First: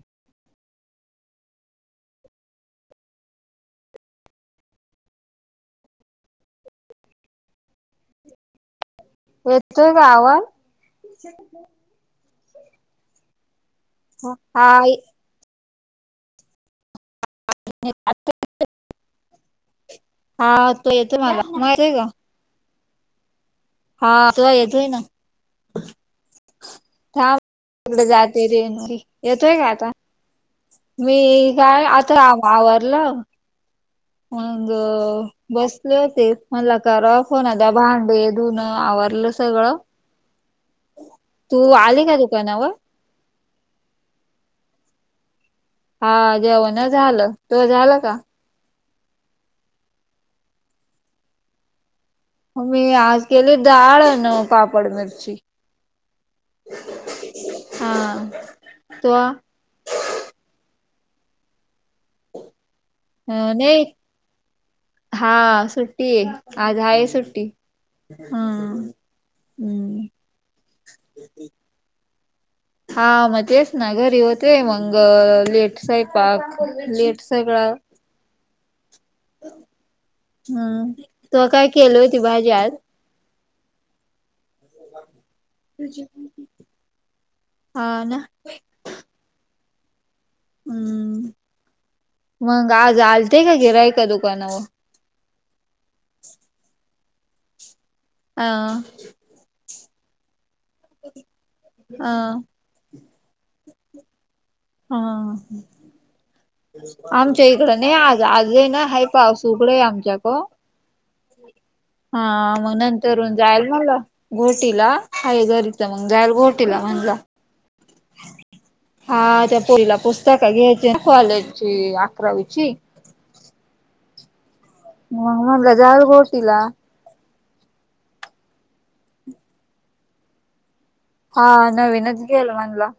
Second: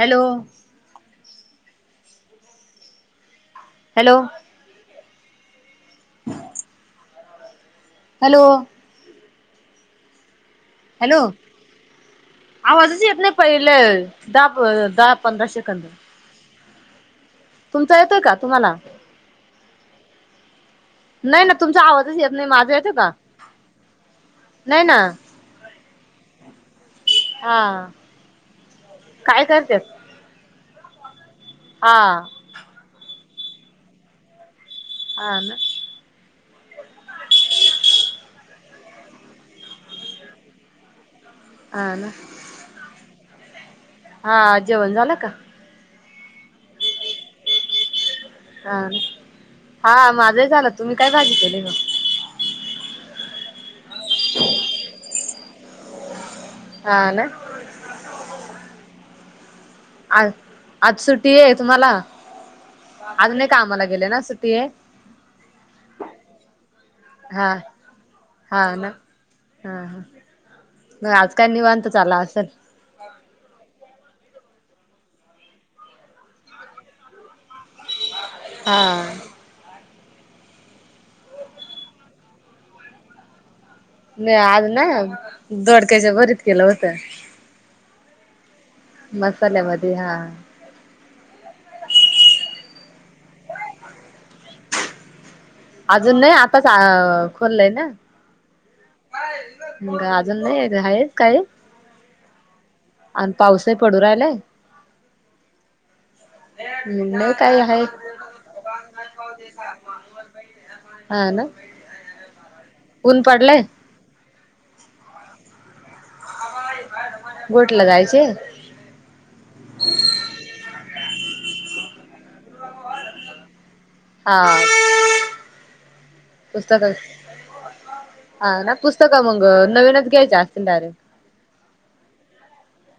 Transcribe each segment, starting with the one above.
Hello. Hello. ह hello. येतोय कावा. हॅलो आवाजची नाही पहिले दब हा द पंधरा शेकंदड. तुमच येतोय का तुम्हाला? हा तो येतो मला नाही ना मा तुमचा आहे ग. आवाजच येत माझा येतं का? हा त येतोय ना. हा तकडे जाते रेन काय येतोय का करतेस आता. मी काय हा आता आवरलं म्ह हा ना बसले होते मला का फोन भांडे, दुन आवारलं सगळं. तू हा आली ना का दुकानावर? हा जेवण झालं का? हा जेवण झालं, तूज झालं का? हा हा माझं ही झालं तुम्ही काय भाजी केली ना? मी आज केली डाळ न पापड मिरची. हा ना हा आ आज सुट्टी आहे तुम्हाला, आज नाही कामाला गेले ना सुटी आहे? हा सुट्टी आज आहेस हाय सुट्टी. हा हा ना हा हा मग आज काल निवांत चालला असल? हा म तेच ना घरी होते मंग लेट स्वयंपाक पाक लेट सगळां हां हम्म तु काय केलं होती भाजी आज? आज ना दोडक्याच भरीत केलं होत. हा. मसाल्या मध्ये हा. हम्म मग आज आलते का गिराईक दुकानावर? अजून नाही आताच आ खोललंय न. हा मग अजून नाही आहेत काही. अ अन पाऊसही पडू राहिलाय. हा ह नाही आमच्या काही इकडं आहे नही आज आज आहे ना हा पाऊस उघड आमच्या कड हा ना हा मग नंतर ऊन जायला मला घोटीला आहे घरी तर मंग जाईल घोट तिला म्हणल. गोठला जायचे हा त्या पोरीला पुस्तक घ्यायचे न कॉलेज चे अकरावीची. हा मग म्हणलं जाल गोटीला पुस्तक हा ना पुस्तक मग नवीनच घ्यायची असत्याल? हा नवीनच घेईल म्हणलं.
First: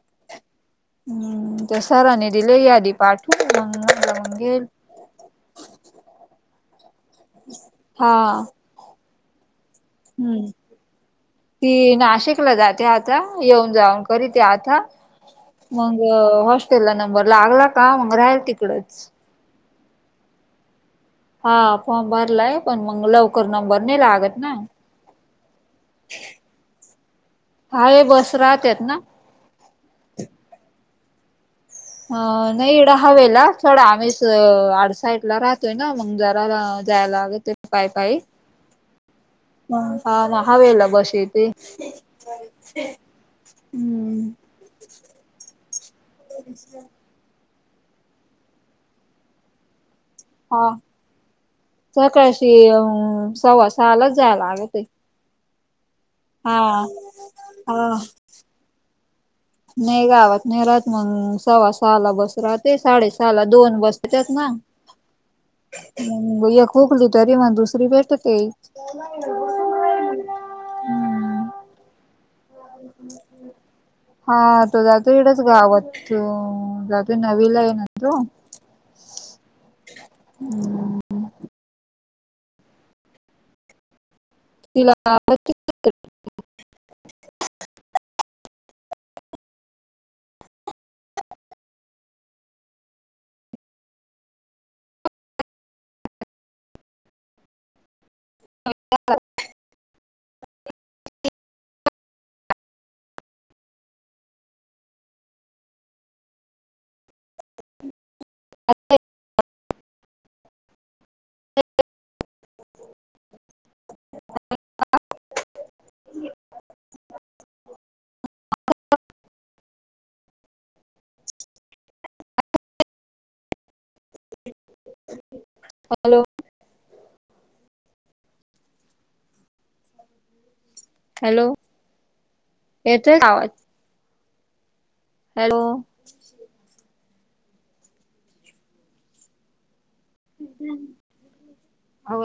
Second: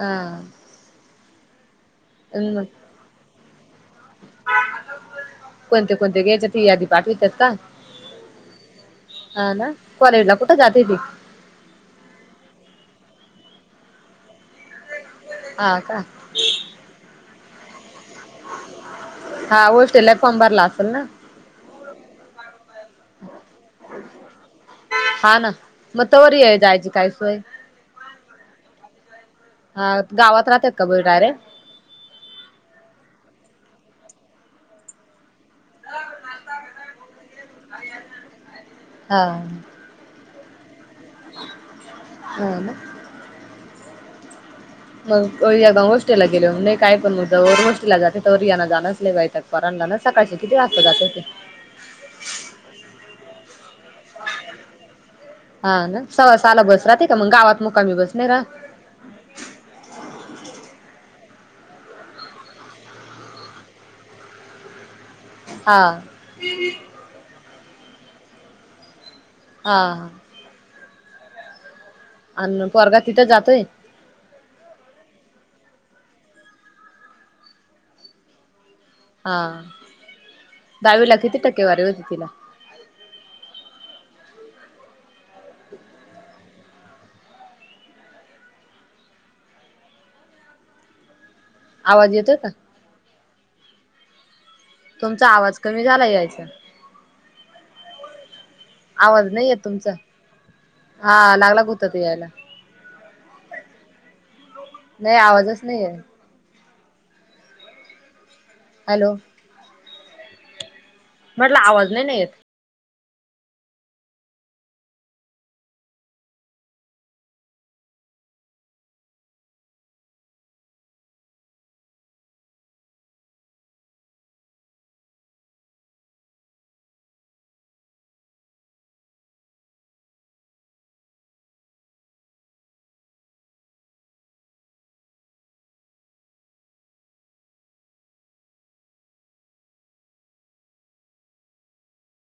हा ते सरांनी दिले यादी पाठवून मग येईल. कोणते कोणते घ्यायचे ती यादी पाठवितात का? हा हा ना कॉलेजला हम्म कुठ जाते ती? ती नाशिकला जाते आता येऊन जाऊन करीते आता. हा मग का हॉस्टेल ला नंबर लागला का मग राहील तिकडच. हा हॉस्टेलला फॉर्म भरला असेल ना? हा फॉर्म भरलाय पण मग लवकर नंबर नी लागत ना. हा ना मग तोवर ये जायची काय सोय? आहे बस राहतात ना. हा गावात राहतात का बस डायरेक्ट? अ नाही एडं हवेला थोडा आम्हीच आडसाईडला राहतोय ना मग जरा जायला लागल ते पाई पाई हा हा हवेला बस येती हा ना हम्म मग अवि आता हॉटेल ला गेल वर नही काय पण मग जो वर हॉटेल ला जात नही तो वर येन जणच लय राहत पोरांना न सकाळचे किती हा वाजता जाता ते? सकाळशी सव्वा सात सहालाच जाय लागते ते हा ना सव्वा हा सहाला बस राहते का मग गावात मुक्कामी हा. बस नाही राहत नाही गावात नाही राहत मग सव्वा सहा ला बस राहते साडेसहा ला दोन बस येतात न. हा मंग एक हुकली तरी मग दुसरी भेटते. आ अन पोरगा तिथं जातोय. हा तो जातो इकडचं गावात जातो नवीला आहे ना तो. हा दहावी ला किती टक्के वारीे होती तिला? तिला का [unintelligible] [unintelligible] आवाज येतो का? तुमचा आवाज कमी झालाय यायचा. आवाज नाही येत तुमचा. हा लागला ग होता यायला नाही आवाजच नाही येत. हॅलो म्हटलं आवाज नाहीन येत. ह [inaudible] हॅलो हॅलो य तर आवाज. हॅलो आवाज